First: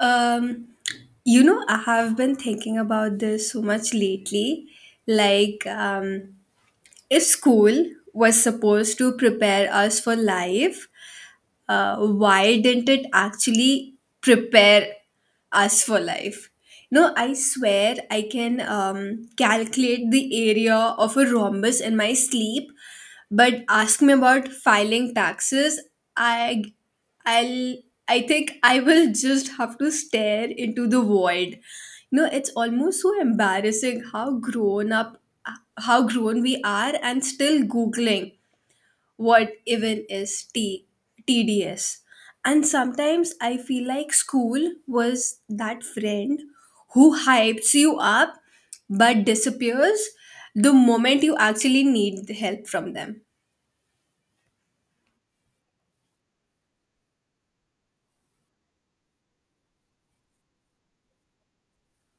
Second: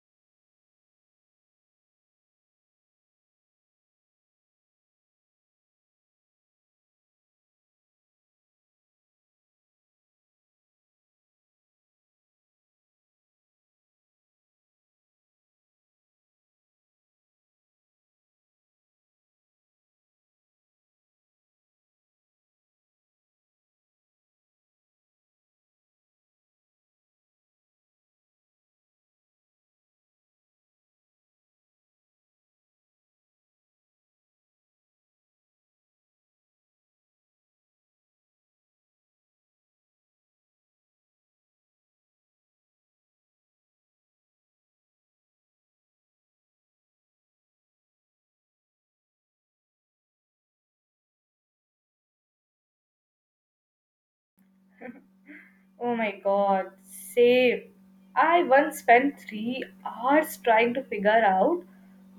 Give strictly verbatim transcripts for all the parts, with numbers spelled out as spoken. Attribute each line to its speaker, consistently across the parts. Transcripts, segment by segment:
Speaker 1: Um, you know, I have been thinking about this so much lately. Like, um, if school was supposed to prepare us for life, uh, why didn't it actually prepare us for life? No, I swear I can um, calculate the area of a rhombus in my sleep, but ask me about filing taxes, I I'll I think I will just have to stare into the void. You know, it's almost so embarrassing how grown up how grown we are and still googling what even is T TDS. And sometimes I feel like school was that friend who hypes you up but disappears the moment you actually need help from them.
Speaker 2: Oh my god, same. I once spent three hours trying to figure out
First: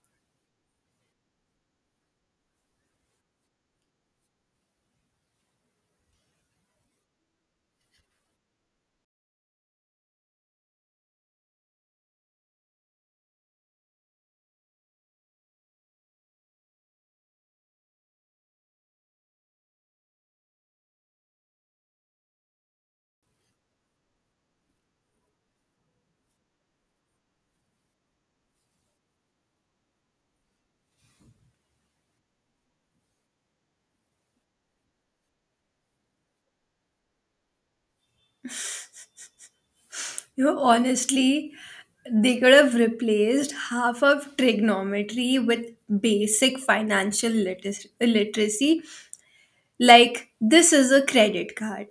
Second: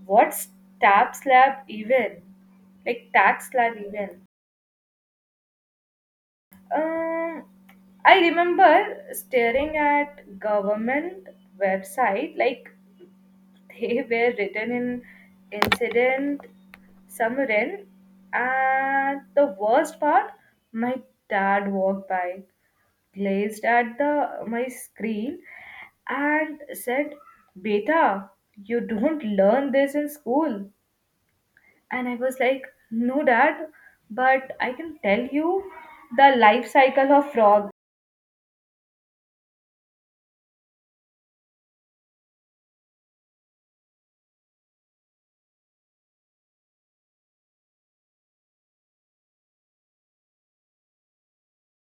Speaker 2: what's tab slab even, like tax slab even. Um, I remember staring at government website like they were written in incident Samarin. And the worst part, my dad walked by, glanced at the my screen, and said, Beta, you don't learn this in school. And I was like, No, dad, but I can tell you the life cycle of frog.
Speaker 1: You know, honestly, they could have replaced half of trigonometry with basic financial litis- literacy, like this is a credit card,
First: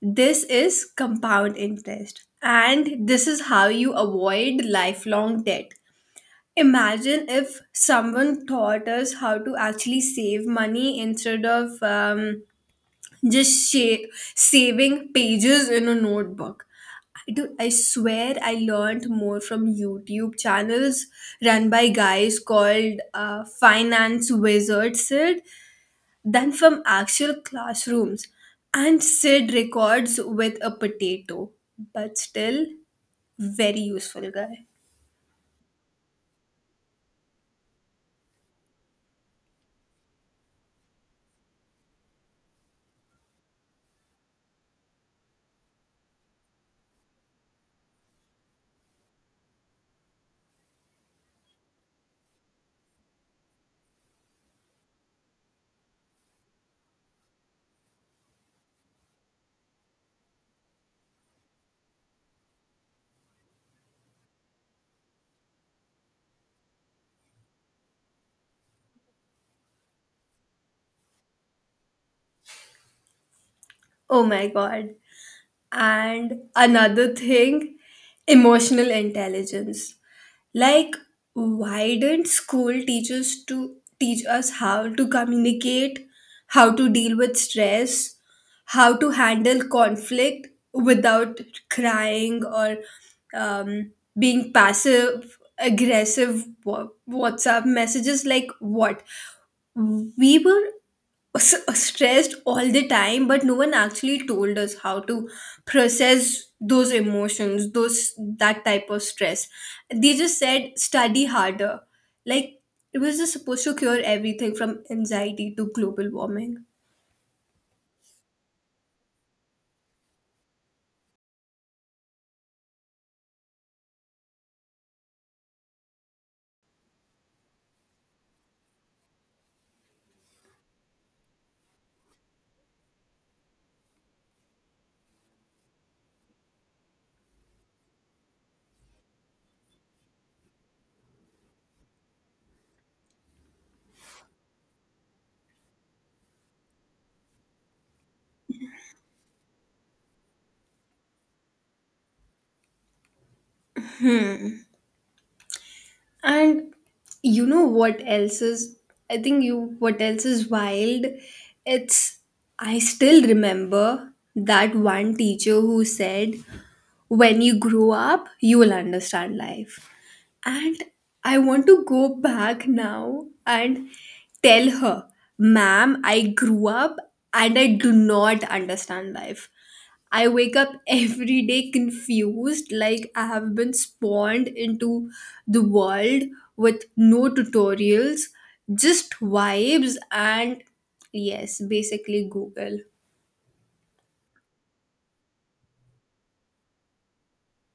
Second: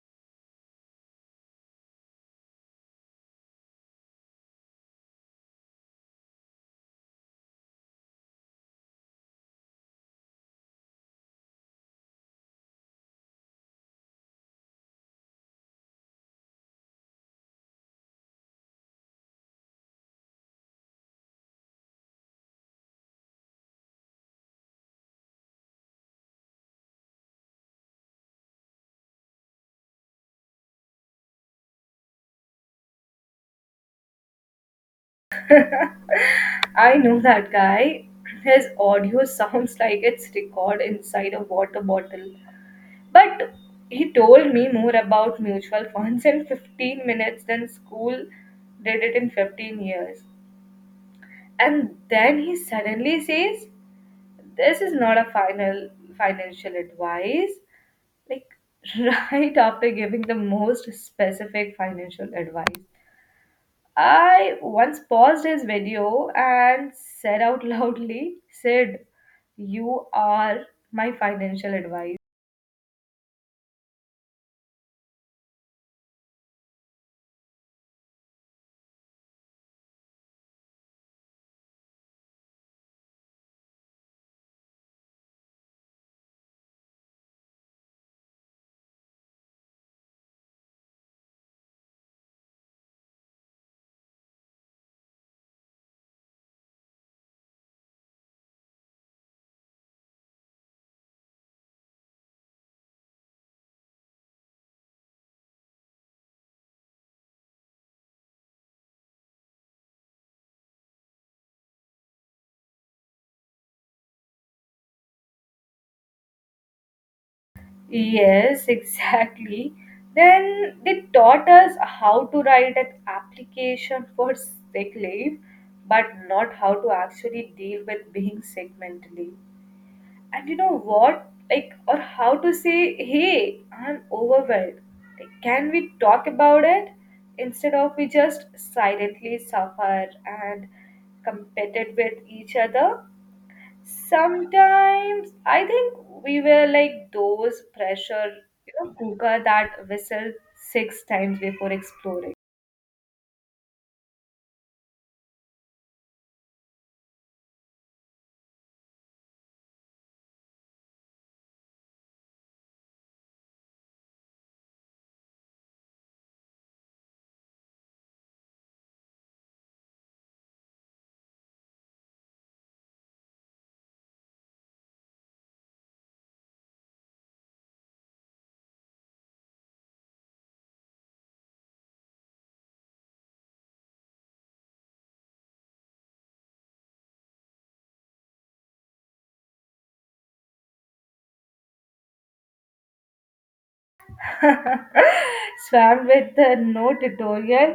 Speaker 1: this is compound interest, and this is how you avoid lifelong debt. Imagine if someone taught us how to actually save money instead of um, just sha- saving pages in a notebook. Dude, I swear I learned more from YouTube channels run by guys called uh, Finance Wizard Sid than from actual classrooms. And Sid records with a potato, but still very useful guy.
Speaker 2: I know that guy. His audio sounds like it's recorded inside a water bottle. But he told me more about mutual funds in fifteen minutes than school did it in fifteen years. And then he suddenly says, This is not a final financial advice. Like right after giving the most specific financial advice. I once paused his video and said out loudly, Sid, you are my financial advisor.
Speaker 1: Oh my god. And another thing, emotional intelligence. Like, why didn't school teach us to teach us how to communicate, how to deal with stress, how to handle conflict without crying or um, being passive aggressive wa- WhatsApp messages? Like, what? We were s- stressed all the time but no one actually told us how to process those emotions those that type of stress. They just said study harder, like it was just supposed to cure everything from anxiety to global warming.
Speaker 2: Yes, exactly. Then they taught us how to write an application for sick leave, but not how to actually deal with being sick mentally. And you know what? Like, or how to say, hey, I'm overwhelmed. Like, can we talk about it? Instead of we just silently suffer and compete with each other. Sometimes I think we were like those pressure, you know, cooker that whistle six times before exploring.
Speaker 1: And you know what else is, I think you what else is wild it's I still remember that one teacher who said when you grow up you will understand life. And I want to go back now and tell her, ma'am, I grew up and I do not understand life. I wake up every day confused, like I have been spawned into the world with no tutorials, just vibes, and yes, basically Google.
Speaker 2: Swam with the no tutorial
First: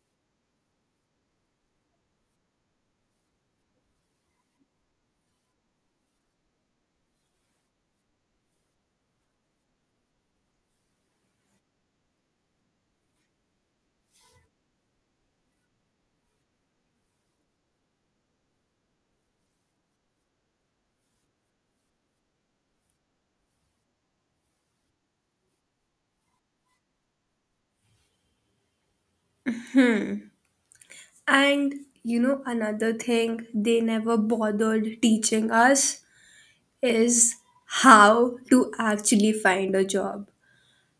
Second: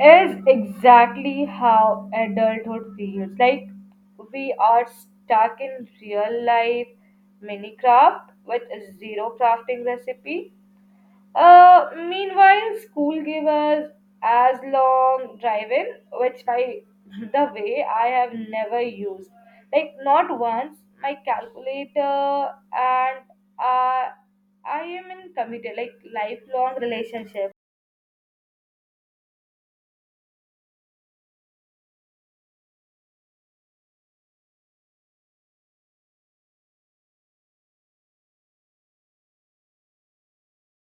Speaker 2: is exactly how adulthood feels. Like we are stuck in real life Minecraft with zero crafting recipe. Uh, meanwhile, school gave us as long drive-in, which by the way I have never used. Like not once. My calculator and uh, I am in committed like lifelong relationship.
Speaker 1: And you know, another thing they never bothered teaching us is how to actually find a job.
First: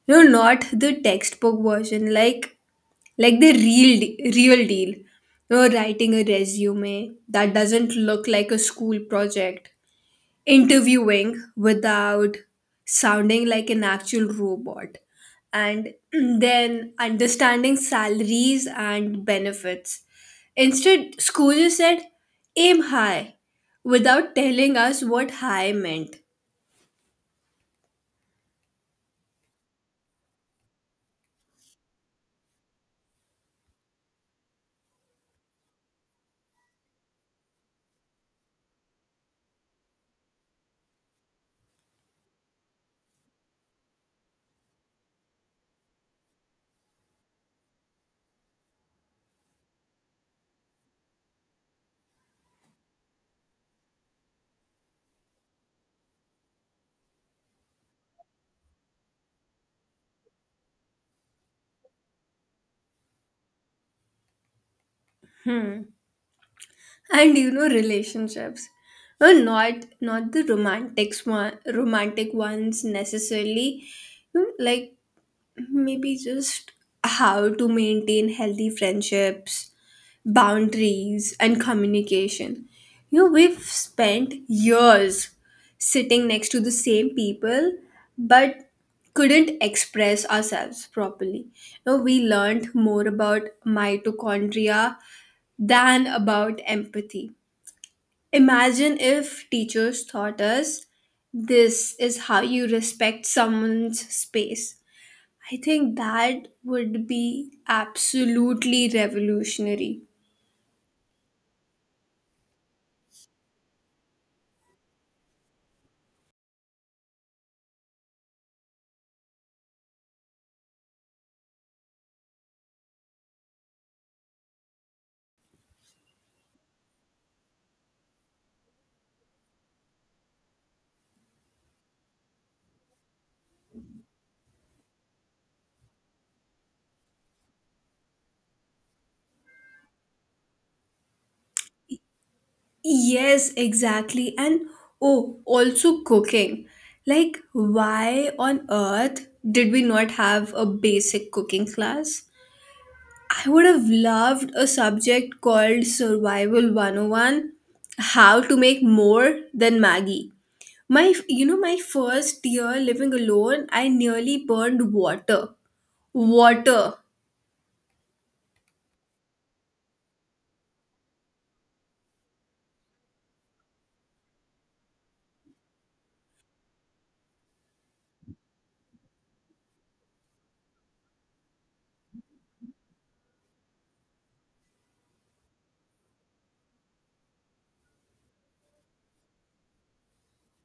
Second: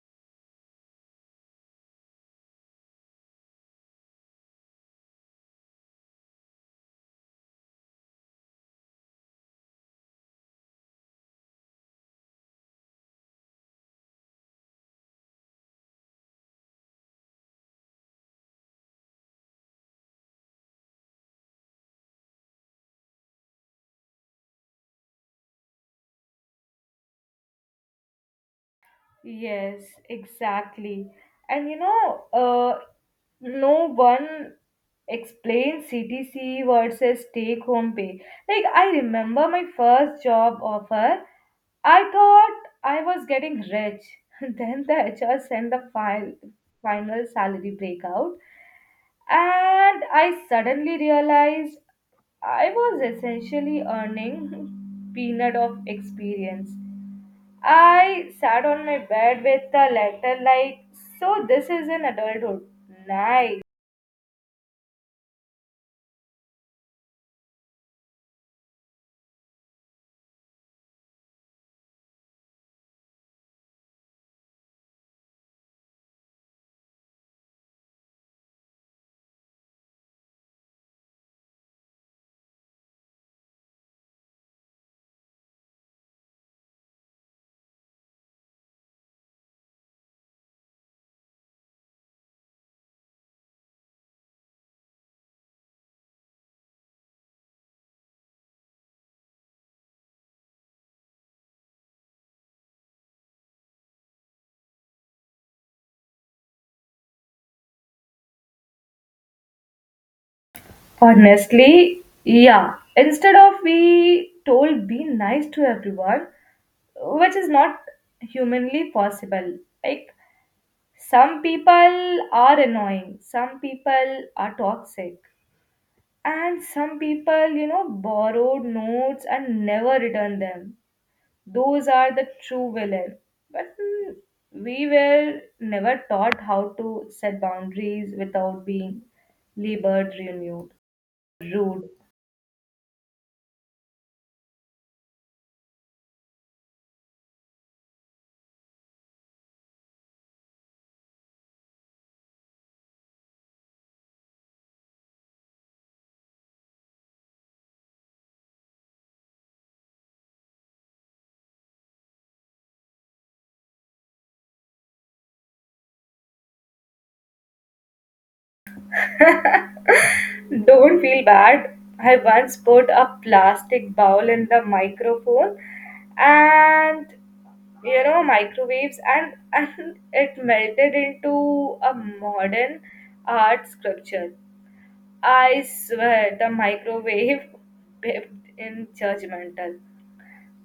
Speaker 1: No, not the textbook version, like like the real de- real deal. No, writing a resume that doesn't look like a school project. Interviewing without sounding like an actual robot. And then understanding salaries and benefits. Instead, school just said aim high without telling us what high meant.
Speaker 2: Yes, exactly. And you know, uh, no one explains C T C versus take home pay. Like, I remember my first job offer, I thought I was getting rich. Then the H R sent the file, final salary breakout, and I suddenly realized I was essentially earning peanut of experience. I sat on my bed with the letter like, so this is an adulthood. Nice.
Speaker 1: And you know, relationships, well, not not the romantic one romantic ones necessarily, you know, like maybe just how to maintain healthy friendships, boundaries and communication. You know, we've spent years sitting next to the same people but couldn't express ourselves properly. You know, we learned more about mitochondria than about empathy. Imagine if teachers taught us this is how you respect someone's space. I think that would be absolutely revolutionary.
Speaker 2: Honestly, yeah. Instead of we told be nice to everyone, which is not humanly possible. Like some people are annoying, some people are toxic, and some people, you know, borrowed notes and never return them. Those are the true villain, but mm, we were never taught how to set boundaries without being labored renewed rude.
Speaker 1: Yes, exactly. And oh, also cooking. Like, why on earth did we not have a basic cooking class? I would have loved a subject called Survival one oh one, How to Make More Than Maggie. My, you know, my first year living alone, I nearly burned water. Water.
Speaker 2: Don't feel bad. I once put a plastic bowl in the microphone and you know microwaves and and it melted into a modern art sculpture. I swear the microwave pipped in judgmental.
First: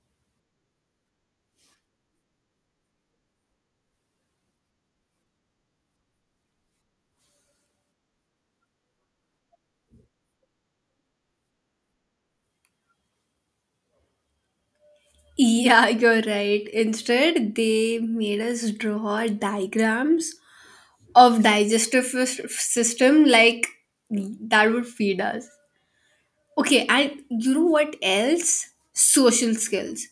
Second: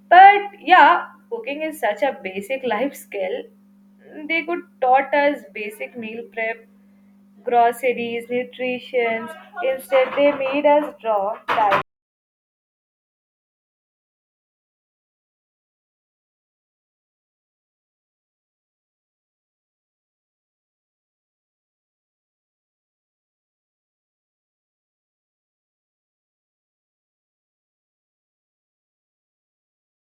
Speaker 2: But yeah, cooking is such a basic life skill. They could taught us basic meal prep, groceries, nutrition. Instead, they made us draw diet.
Speaker 1: Yeah, you're right. Instead, they made us draw diagrams of digestive sys- system, like that would feed us. Okay, and you know what else? Social skills.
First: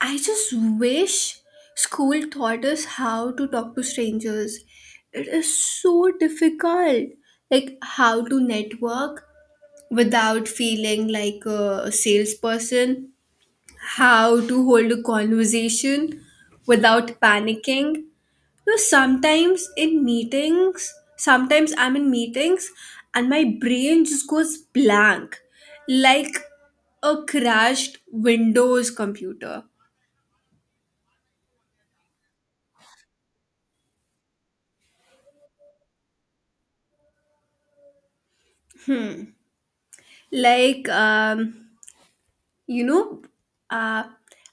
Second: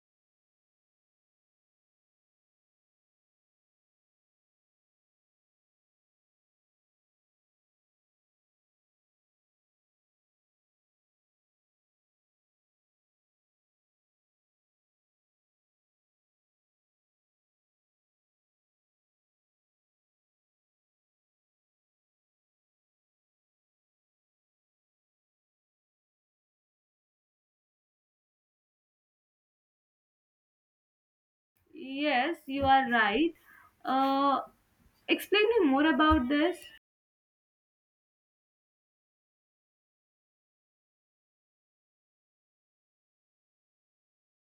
Speaker 1: I just wish school taught us how to talk to strangers. It is so difficult. Like how to network without feeling like a salesperson, how to hold a conversation without panicking. You know, sometimes in meetings, sometimes I'm in meetings and my brain just goes blank, like a crashed Windows computer.
Speaker 2: Yes, you are right. Uh, Explain me more about this.
Speaker 1: Like, um, you know, uh,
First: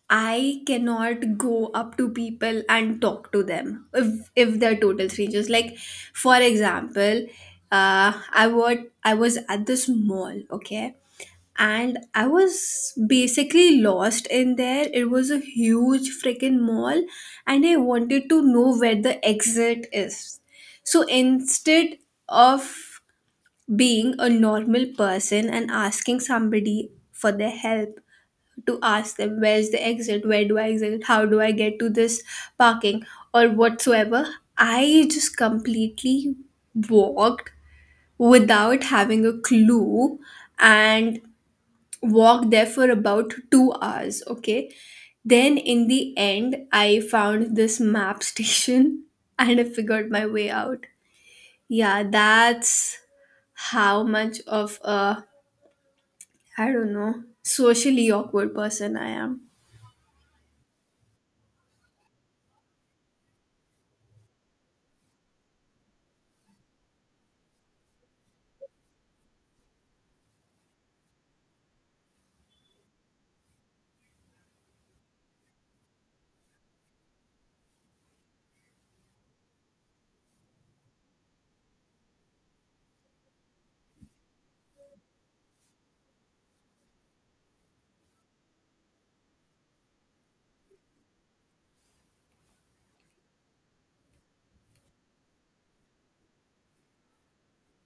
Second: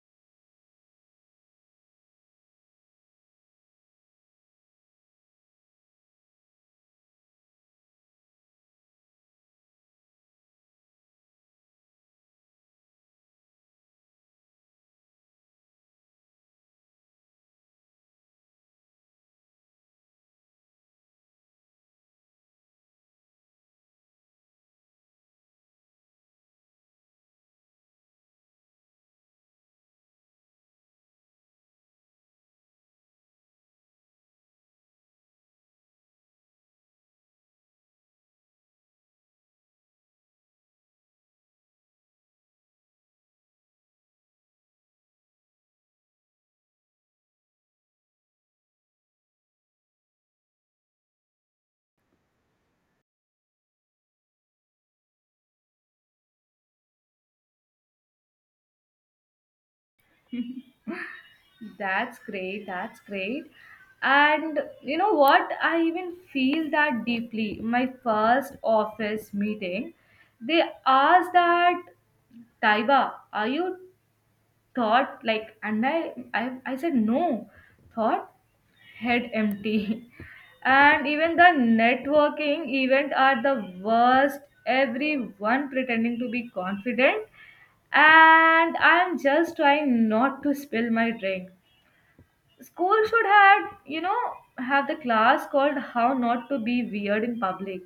Speaker 1: I cannot go up to people and talk to them if if they're total strangers. Like, for example, uh, i was I was at this mall, okay, and I was basically lost in there. It was a huge freaking mall, and I wanted to know where the exit is. So instead of being a normal person and asking somebody for their help, to ask them where's the exit, where do I exit, how do I get to this parking, or whatsoever. I just completely walked without having a clue and walked there for about two hours. Okay. Then in the end, I found this map station and I figured my way out. Yeah, that's how much of a, I don't know, socially awkward person I am.
Speaker 2: That's great. That's great. And you know what? I even feel that deeply. My first office meeting, they asked that Taiba, are you thought like and I I, I said no thought head empty. And even the networking event are the worst, everyone pretending to be confident and I'm just trying not to spill my drink. School should have, you know, have the class called how not to be weird in public.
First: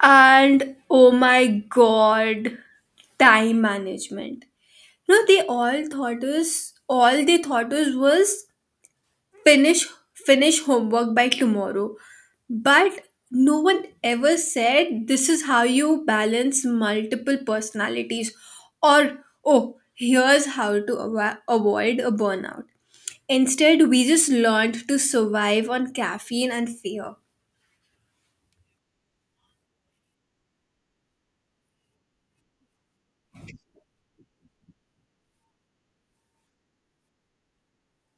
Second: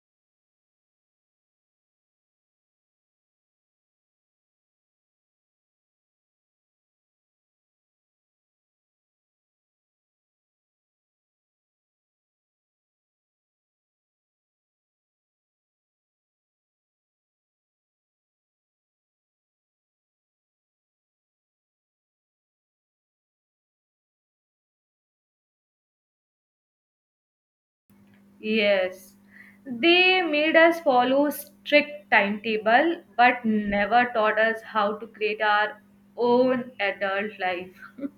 Speaker 1: And oh my god, time management. You know, they all thought us all they thought us was finish finish homework by tomorrow. But no one ever said this is how you balance multiple personalities, or oh, here's how to ava- avoid a burnout. Instead, we just learned to survive on caffeine and fear.
Speaker 2: Yes. They made us follow strict timetable but never taught us how to create our own adult life.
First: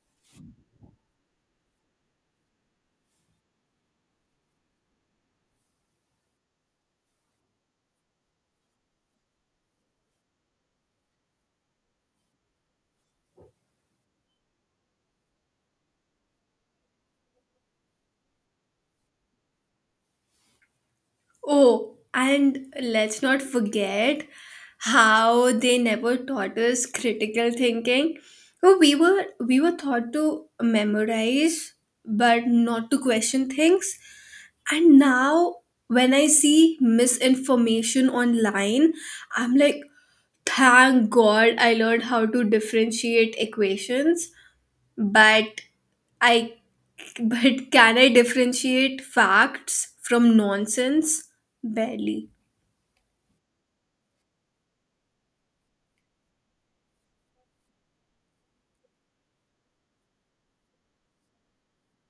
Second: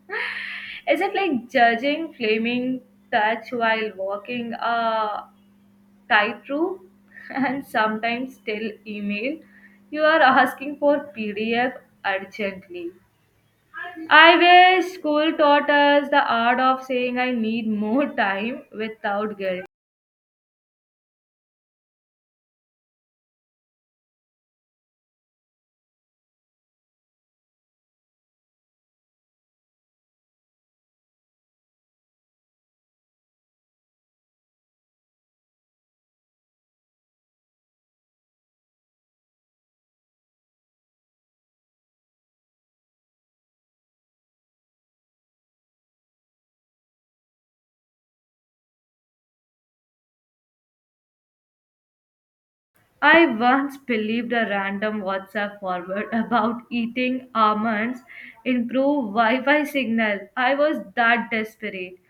Speaker 2: Is it like judging, flaming touch while walking a tightrope and sometimes still email? You are asking for P D F urgently. I wish school taught us the art of saying I need more time without guilt.
Speaker 1: Oh, and let's not forget how they never taught us critical thinking. Oh, we were we were taught to memorize but not to question things. And now when I see misinformation online, I'm like, thank God I learned how to differentiate equations, but I but can I differentiate facts from nonsense? Barely.
Speaker 2: I once believed a random WhatsApp forward about eating almonds improved Wi Fi signal. I was that desperate.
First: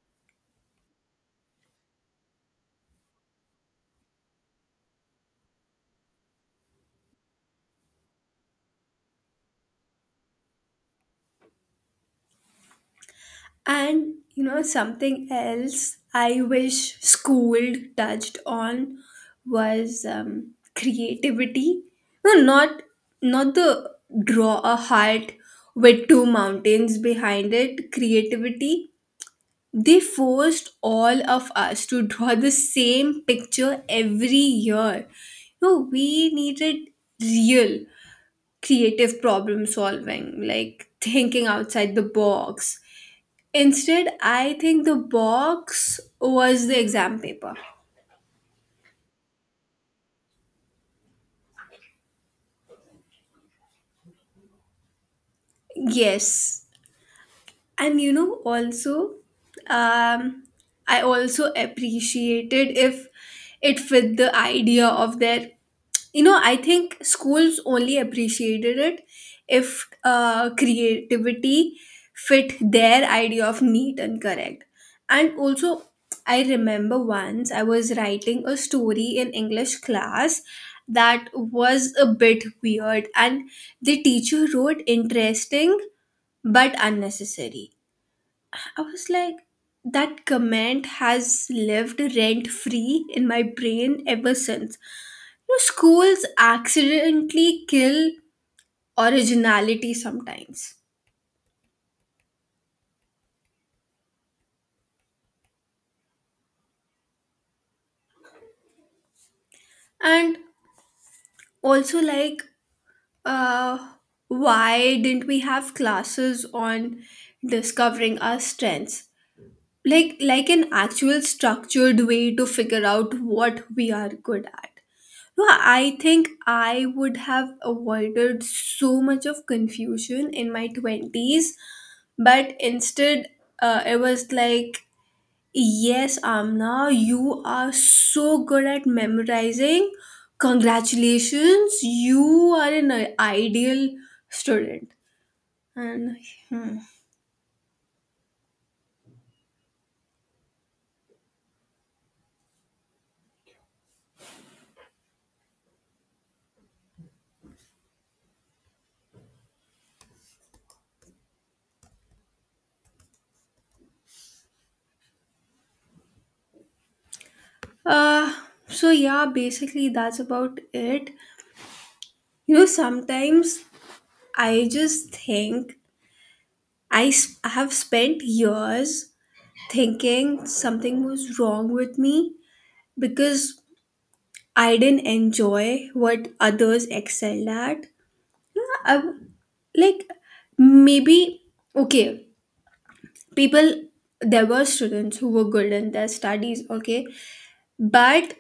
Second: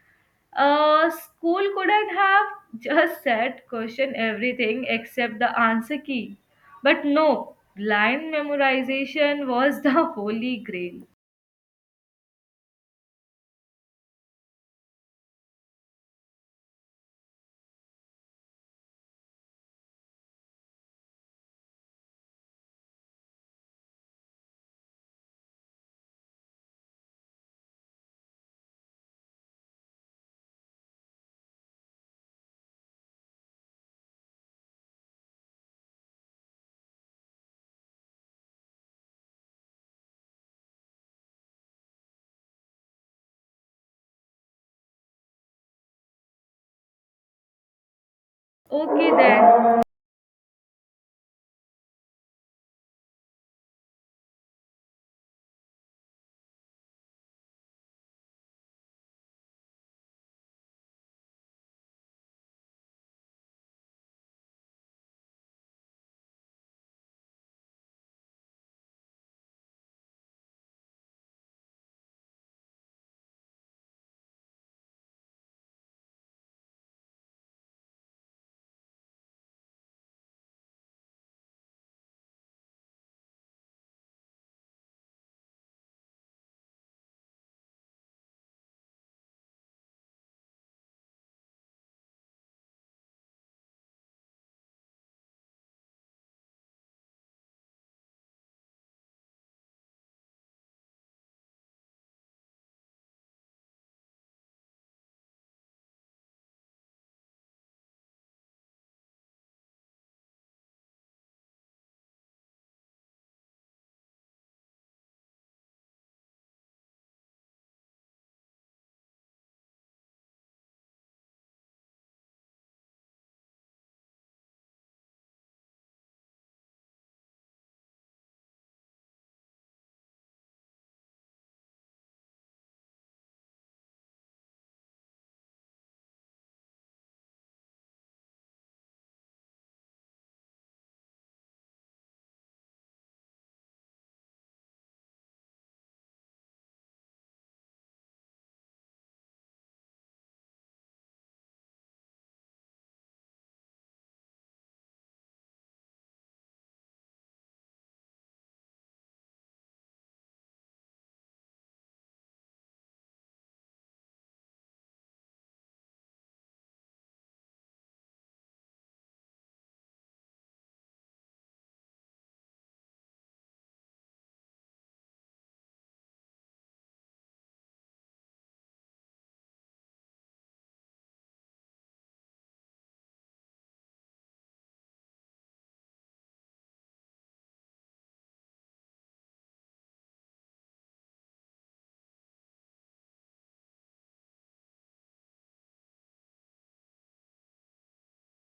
Speaker 2: Uh, school couldn't have just said question everything except the answer key. But no, blind memorization was the holy grail.
Speaker 1: And you know, something else I wish school touched on was um, creativity. No, not not the draw a heart with two mountains behind it creativity. They forced all of us to draw the same picture every year. No, we needed real creative problem solving, like thinking outside the box. Instead, I think the box was the exam paper.
Speaker 2: Okay then.
Speaker 1: Yes, and you know also, um, I also appreciated if it fit the idea of their you know, I think schools only appreciated it if uh, creativity fit their idea of neat and correct. And also, I remember once I was writing a story in English class that was a bit weird, and the teacher wrote interesting but unnecessary. I was like, that comment has lived rent free in my brain ever since. You know, schools accidentally kill originality sometimes. And also, like, uh, why didn't we have classes on discovering our strengths? Like, like an actual structured way to figure out what we are good at. No, I think I would have avoided so much of confusion in my twenties, but instead, uh, it was like, yes, Amna, you are so good at memorizing. Congratulations, you are an uh, ideal student. And hmm. uh, so, yeah, basically, that's about it. You know, sometimes I just think I s- have spent years thinking something was wrong with me because I didn't enjoy what others excelled at. Yeah, I w- like maybe, okay, people, there were students who were good in their studies, okay, but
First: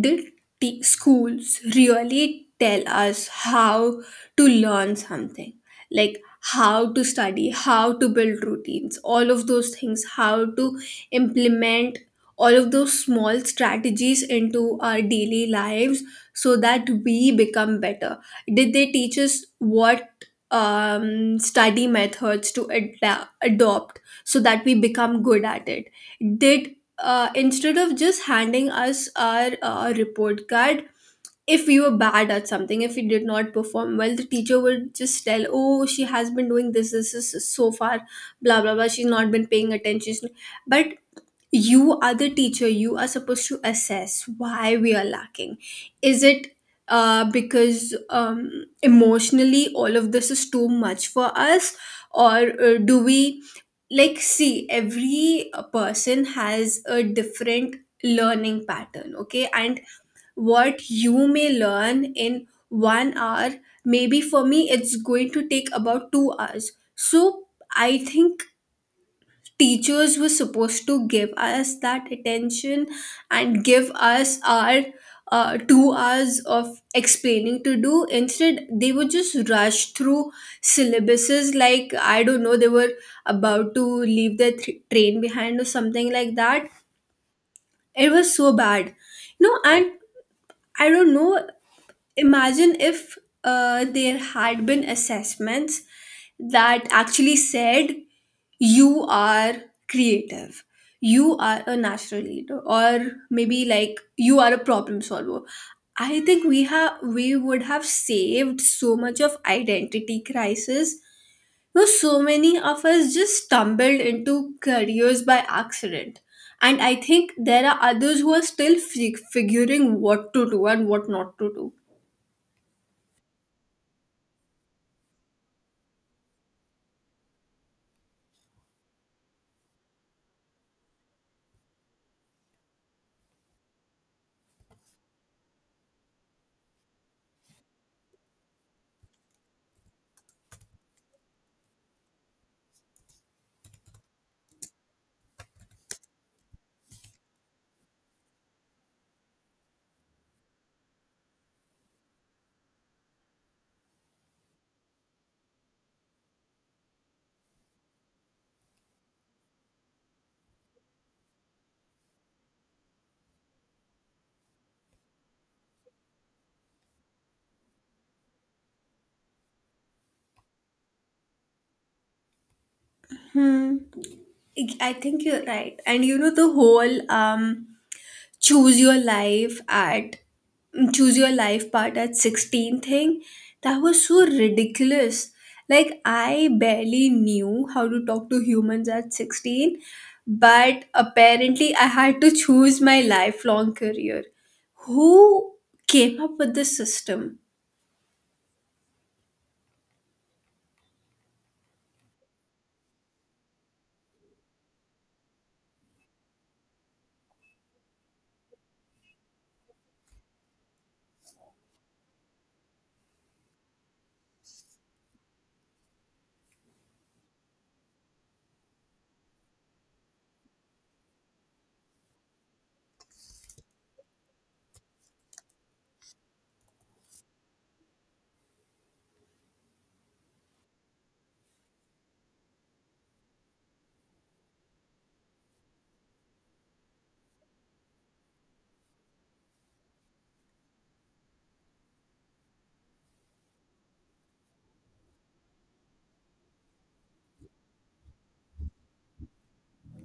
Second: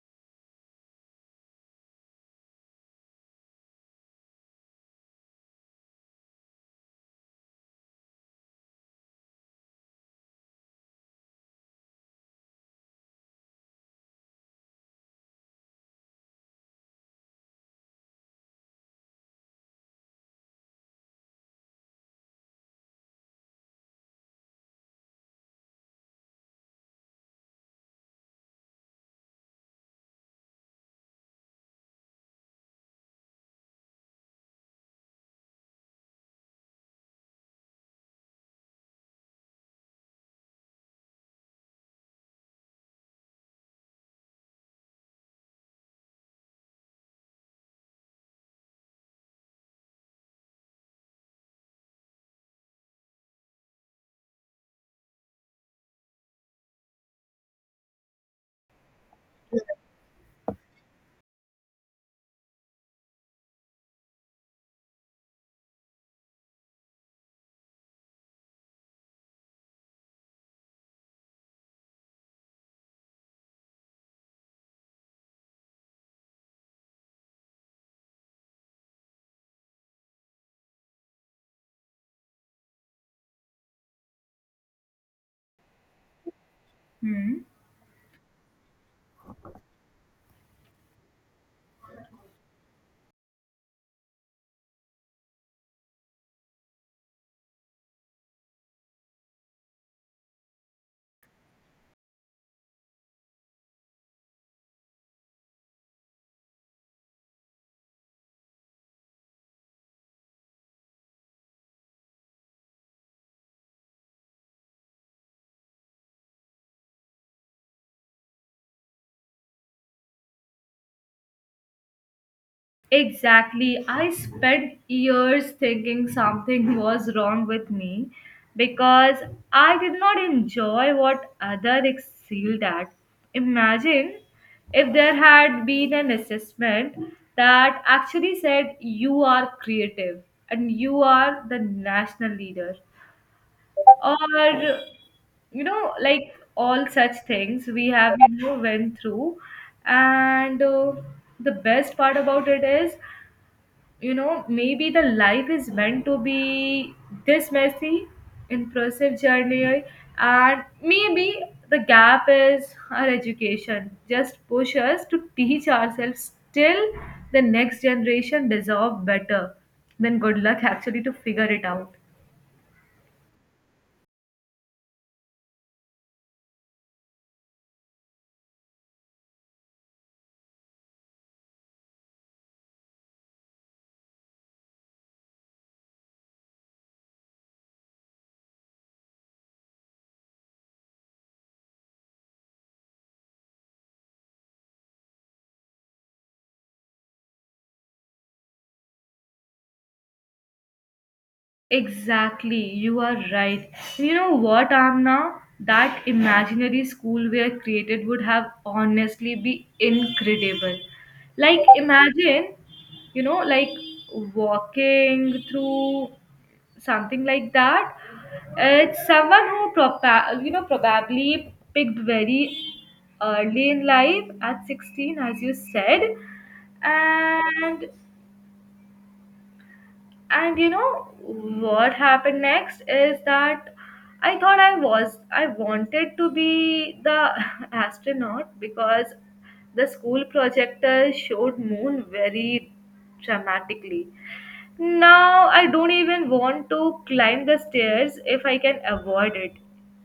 Speaker 1: did t- schools really tell us how to learn something? Like how to study, how to build routines, all of those things, how to implement all of those small strategies into our daily lives so that we become better. Did they teach us what um, study methods to ad- adopt so that we become good at it? Did, uh, instead of just handing us our uh, report card, if we were bad at something, if we did not perform well, the teacher would just tell, oh, she has been doing this this, this so far, blah blah blah, she's not been paying attention. But you are the teacher, you are supposed to assess why we are lacking. Is it uh, because um, emotionally all of this is too much for us? Or uh, do we, like, see every uh, person has a different learning pattern, okay, and what you may learn in one hour, maybe for me it's going to take about two hours. So I think teachers were supposed to give us that attention and give us our uh, two hours of explaining to do. Instead they would just rush through syllabuses, like I don't know, they were about to leave their th- train behind or something like that.
Speaker 2: Hmm.
Speaker 1: It was so bad, you know, and I don't know. Imagine if uh, there had been assessments that actually said you are creative, you are a natural leader, or maybe like you are a problem solver. I think we have we would have saved so much of identity crisis. You know, so many of us just stumbled into careers by accident, and I think there are others who are still fi- figuring what to do and what not to do.
Speaker 2: Exactly. I spent years thinking something was wrong with me because I did not enjoy what other excelled at. Imagine if there had been an assessment that actually said you are creative and you are the national leader, or you know like all such things we have you know went through. And uh, the best part about it is you know maybe the life is meant to be this messy impressive journey, and maybe the gap is our education just push us to teach ourselves till the next generation deserve better, then good luck actually to figure it out.
Speaker 1: Hmm. I think you're right. And you know the whole um choose your life at choose your life part at sixteen thing, that was so ridiculous. Like I barely knew how to talk to humans at sixteen, but apparently I had to choose my lifelong career. Who came up with this system?
Speaker 2: Exactly, you are right. And you know what, Amna? That imaginary school we are created would have honestly be incredible. Like, imagine, you know, like walking through something like that. It's someone who, propa- you know, probably picked very early in life at sixteen, as you said. And and you know what happened next is that I thought I was I wanted to be the astronaut because the school projector showed moon very dramatically. Now I don't even want to climb the stairs if I can avoid it.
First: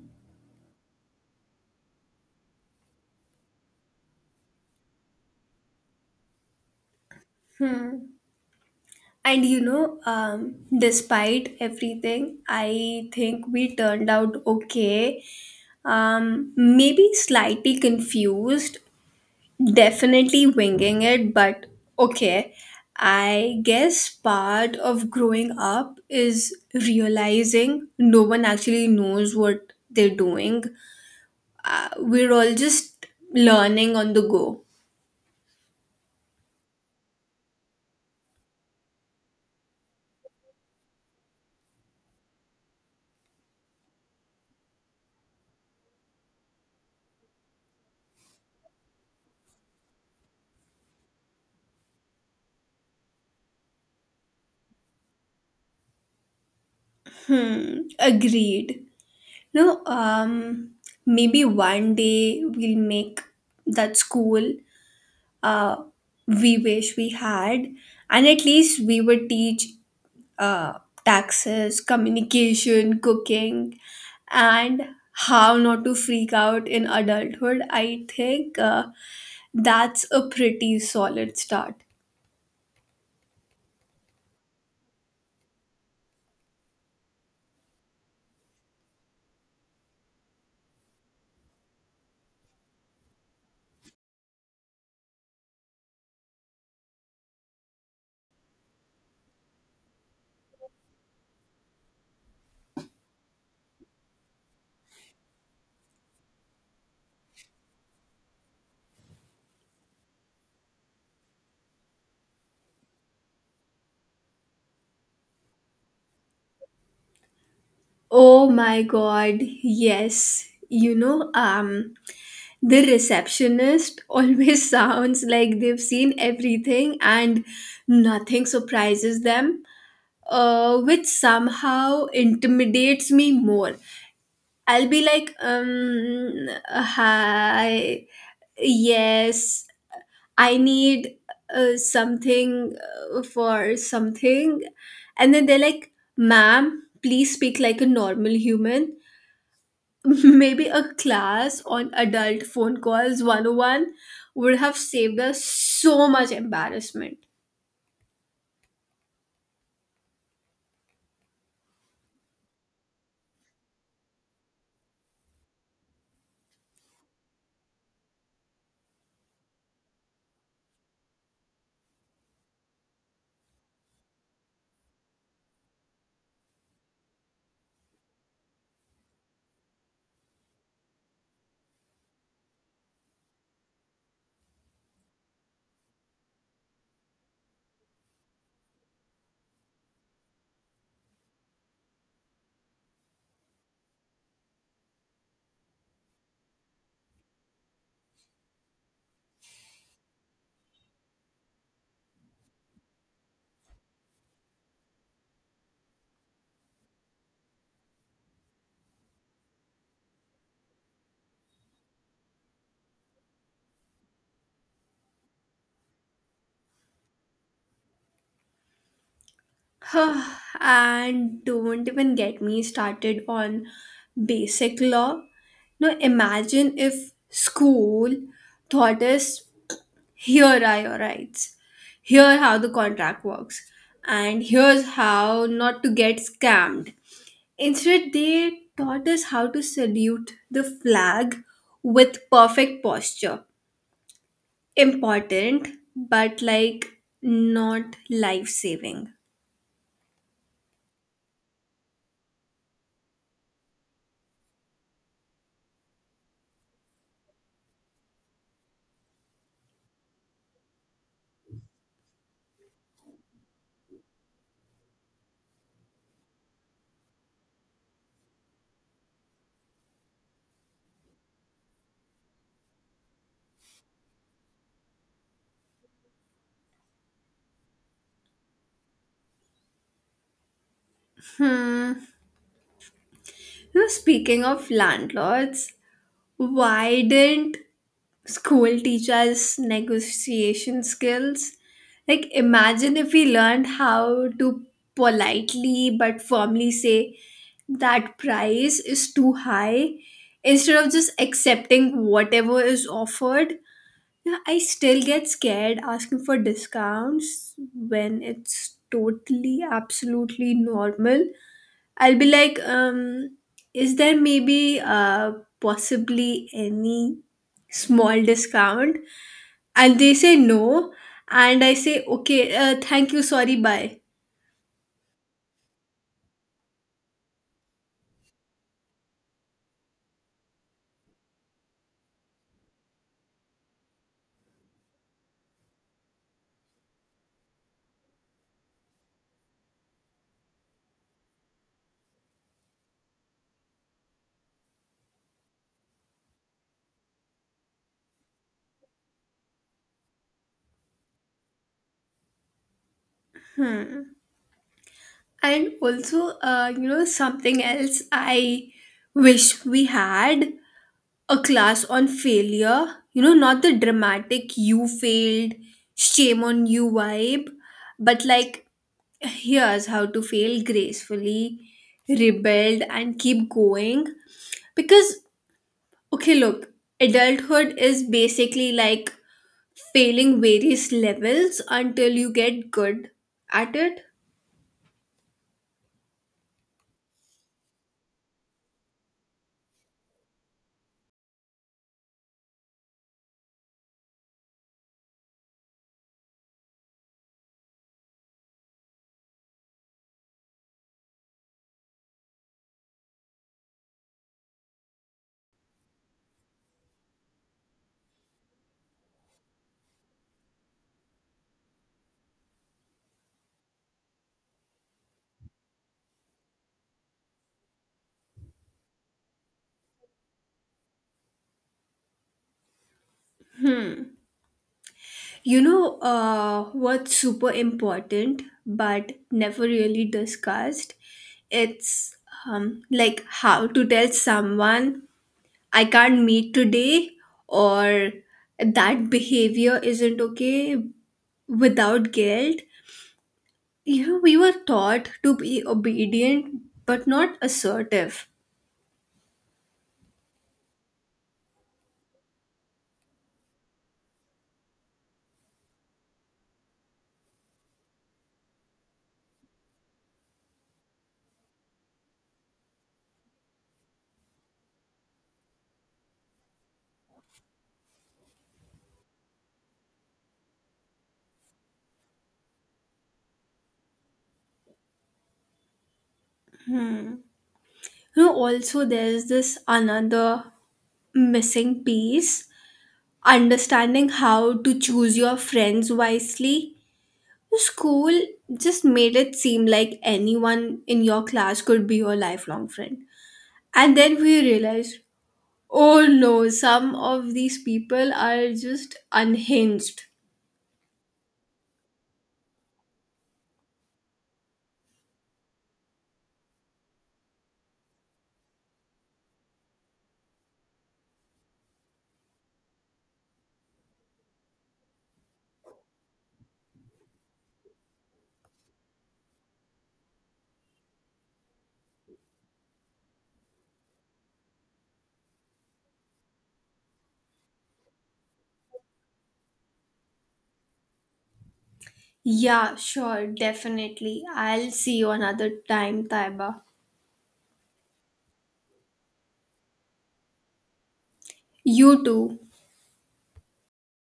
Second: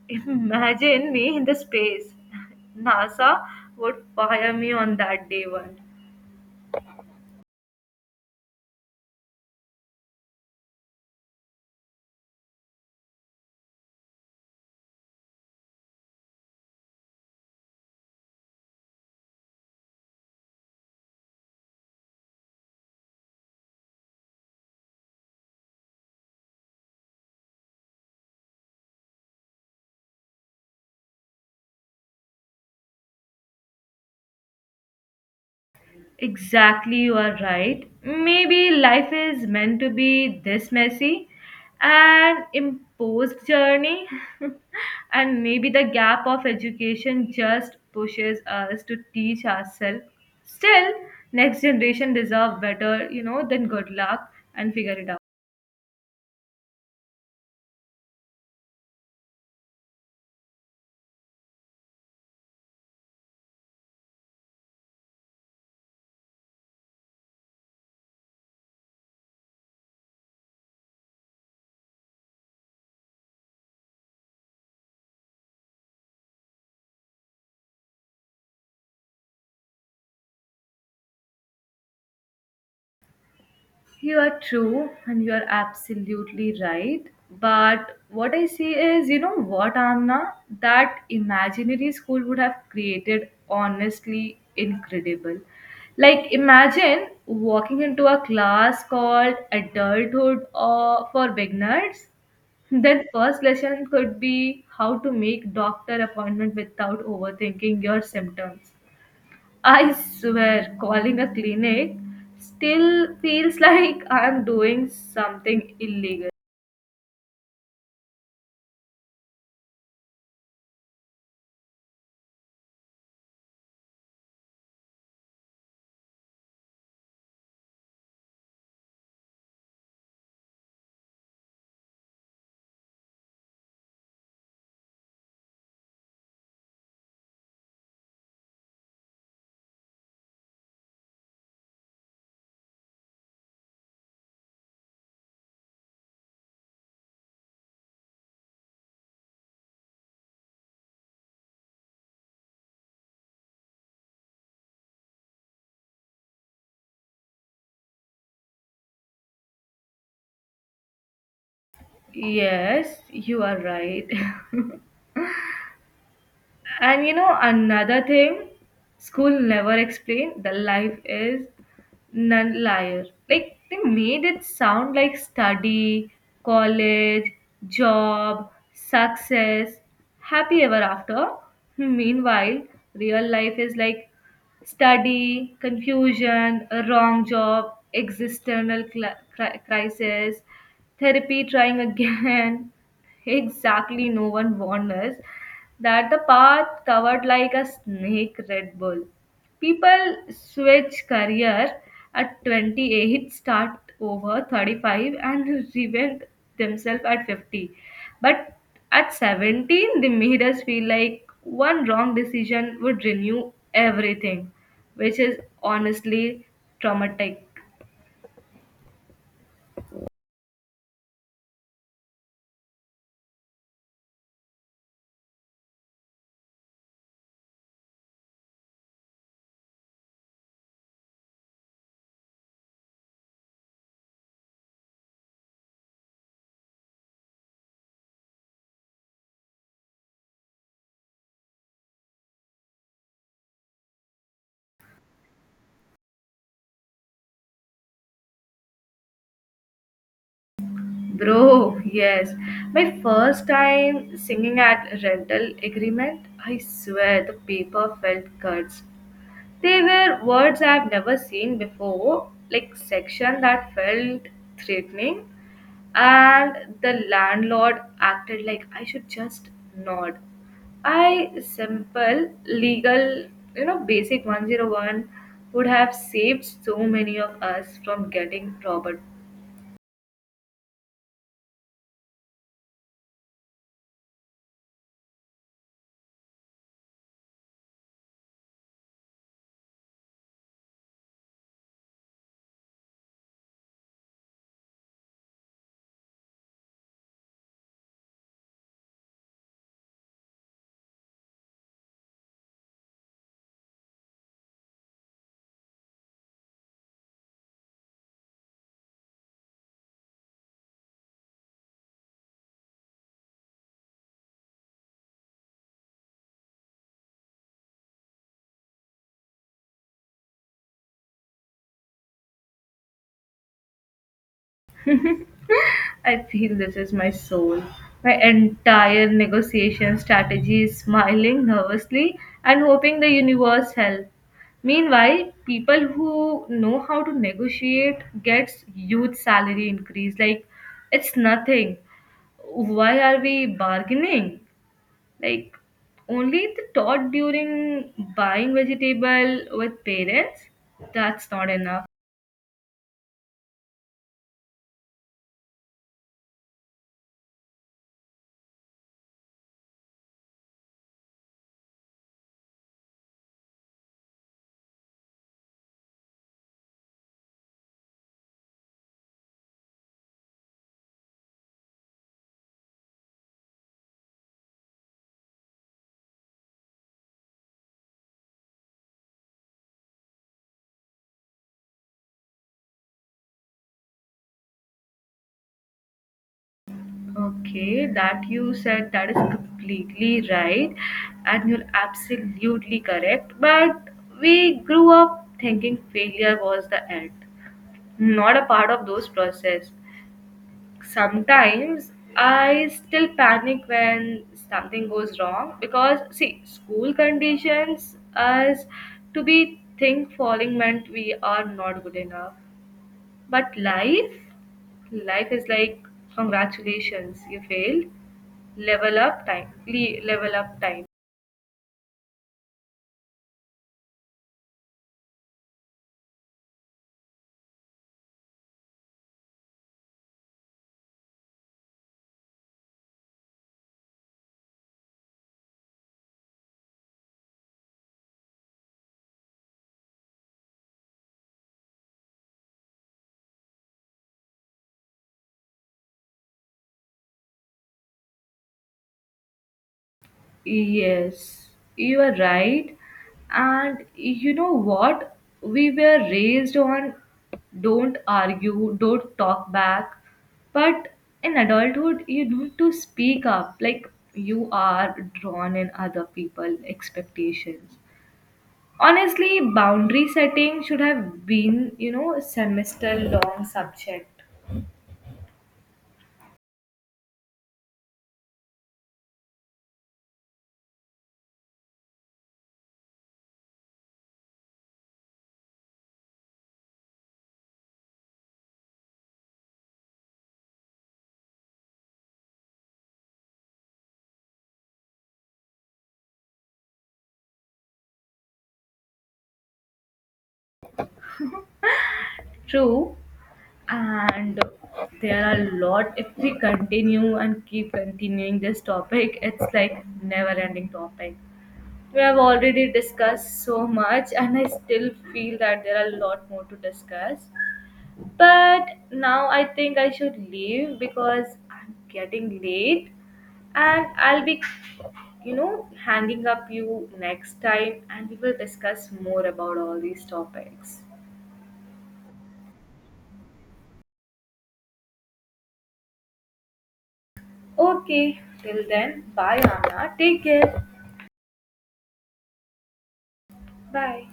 Speaker 2: Imagine me in the space. NASA would fire me on that day one.
Speaker 1: And you know, um, despite everything, I think we turned out okay. Um, maybe slightly confused, definitely winging it, but okay. I guess part of growing up is realizing no one actually knows what they're doing. Uh, we're all just learning on the go.
Speaker 2: Exactly, you are right. Maybe life is meant to be this messy, an imposed journey, and maybe the gap of education just pushes us to teach ourselves. Still, next generation deserve better, you know, than good luck and figure it out.
Speaker 1: Hmm, agreed. No, um, maybe one day we'll make that school uh, we wish we had, and at least we would teach uh, taxes, communication, cooking, and how not to freak out in adulthood. I think uh, that's a pretty solid start.
Speaker 2: You are true and you are absolutely right. But what I see is, you know what, Amna? That imaginary school would have created honestly incredible. Like, imagine walking into a class called Adulthood or for Beginners. Then first lesson could be how to make doctor appointment without overthinking your symptoms. I swear, calling a clinic still feels like I'm doing something illegal.
Speaker 1: Oh my god, yes. You know, um, the receptionist always sounds like they've seen everything and nothing surprises them, uh, which somehow intimidates me more. I'll be like, um, hi, yes, I need uh, something uh, for something. And then they're like, ma'am, please speak like a normal human. Maybe a class on adult phone calls one oh one would have saved us so much embarrassment.
Speaker 2: Yes, you are right. And you know, another thing, school never explained the life is non liar. Like they made it sound like study, college, job, success, happy ever after. Meanwhile, real life is like study, confusion, a wrong job, existential cli- cri- crisis, therapy trying again. Exactly, no one warned us that the path covered like a snake Red Bull. People switch career at twenty-eight, start over thirty-five, and reinvent themselves at fifty. But at seventeen, they made us feel like one wrong decision would renew everything, which is honestly traumatic.
Speaker 1: And don't even get me started on basic law. Now imagine if school taught us here are your rights, here how the contract works, and here's how not to get scammed. Instead, they taught us how to salute the flag with perfect posture. Important, but like not life saving.
Speaker 2: Bro, yes. My first time singing at rental agreement, I swear the paper felt cuts. They were words I've never seen before, like section that felt threatening, and the landlord acted like I should just nod. I simple legal, you know, basic one oh one would have saved so many of us from getting proper.
Speaker 1: Hmm. You know, speaking of landlords, why didn't school teaches negotiation skills. Like, imagine if we learned how to politely but firmly say that price is too high instead of just accepting whatever is offered. Yeah, I still get scared asking for discounts when it's totally, absolutely normal. I'll be like, um, is there maybe uh, possibly any small discount? And they say no. And I say, okay, uh, thank you, sorry, bye.
Speaker 2: I feel this is my soul. My entire negotiation strategy is smiling nervously and hoping the universe help. Meanwhile, people who know how to negotiate gets huge salary increase. Like it's nothing. Why are we bargaining? Like only the thought during buying vegetable with parents, that's not enough.
Speaker 1: Hmm. And also, uh, you know, something else I wish we had, a class on failure. You know, not the dramatic you failed, shame on you vibe, but like here's how to fail gracefully, rebelled, and keep going. Because, okay, look, adulthood is basically like failing various levels until you get good at it.
Speaker 2: Okay, that you said that is completely right, and you're absolutely correct. But we grew up thinking failure was the end, not a part of those process. Sometimes I still panic when something goes wrong because see, school conditions us to be think falling meant we are not good enough, but life, life is like congratulations, you failed. Level up time. Le- level up time.
Speaker 1: You know, uh, what's super important but never really discussed? It's um, like how to tell someone I can't meet today, or that behavior isn't okay without guilt. You know, we were taught to be obedient but not assertive.
Speaker 2: Yes, you are right. And you know what? We were raised on don't argue, don't talk back. But in adulthood, you need to speak up. Like you are drawn in other people' expectations. Honestly, boundary setting should have been, you know, a semester long subject.
Speaker 1: You know, also there's this another missing piece, understanding how to choose your friends wisely. School just made it seem like anyone in your class could be your lifelong friend. And then we realized, oh no, some of these people are just unhinged.
Speaker 2: True. And there are a lot if we continue and keep continuing this topic, it's like never ending topic. We have already discussed so much and I still feel that there are a lot more to discuss. But now I think I should leave because I'm getting late and I'll be, you know, hanging up you next time and we will discuss more about all these topics.
Speaker 1: Yeah, sure, definitely. I'll see you another time, Taiba.
Speaker 2: Okay, till then, bye Anna. Take care.
Speaker 1: You too.
Speaker 2: Bye.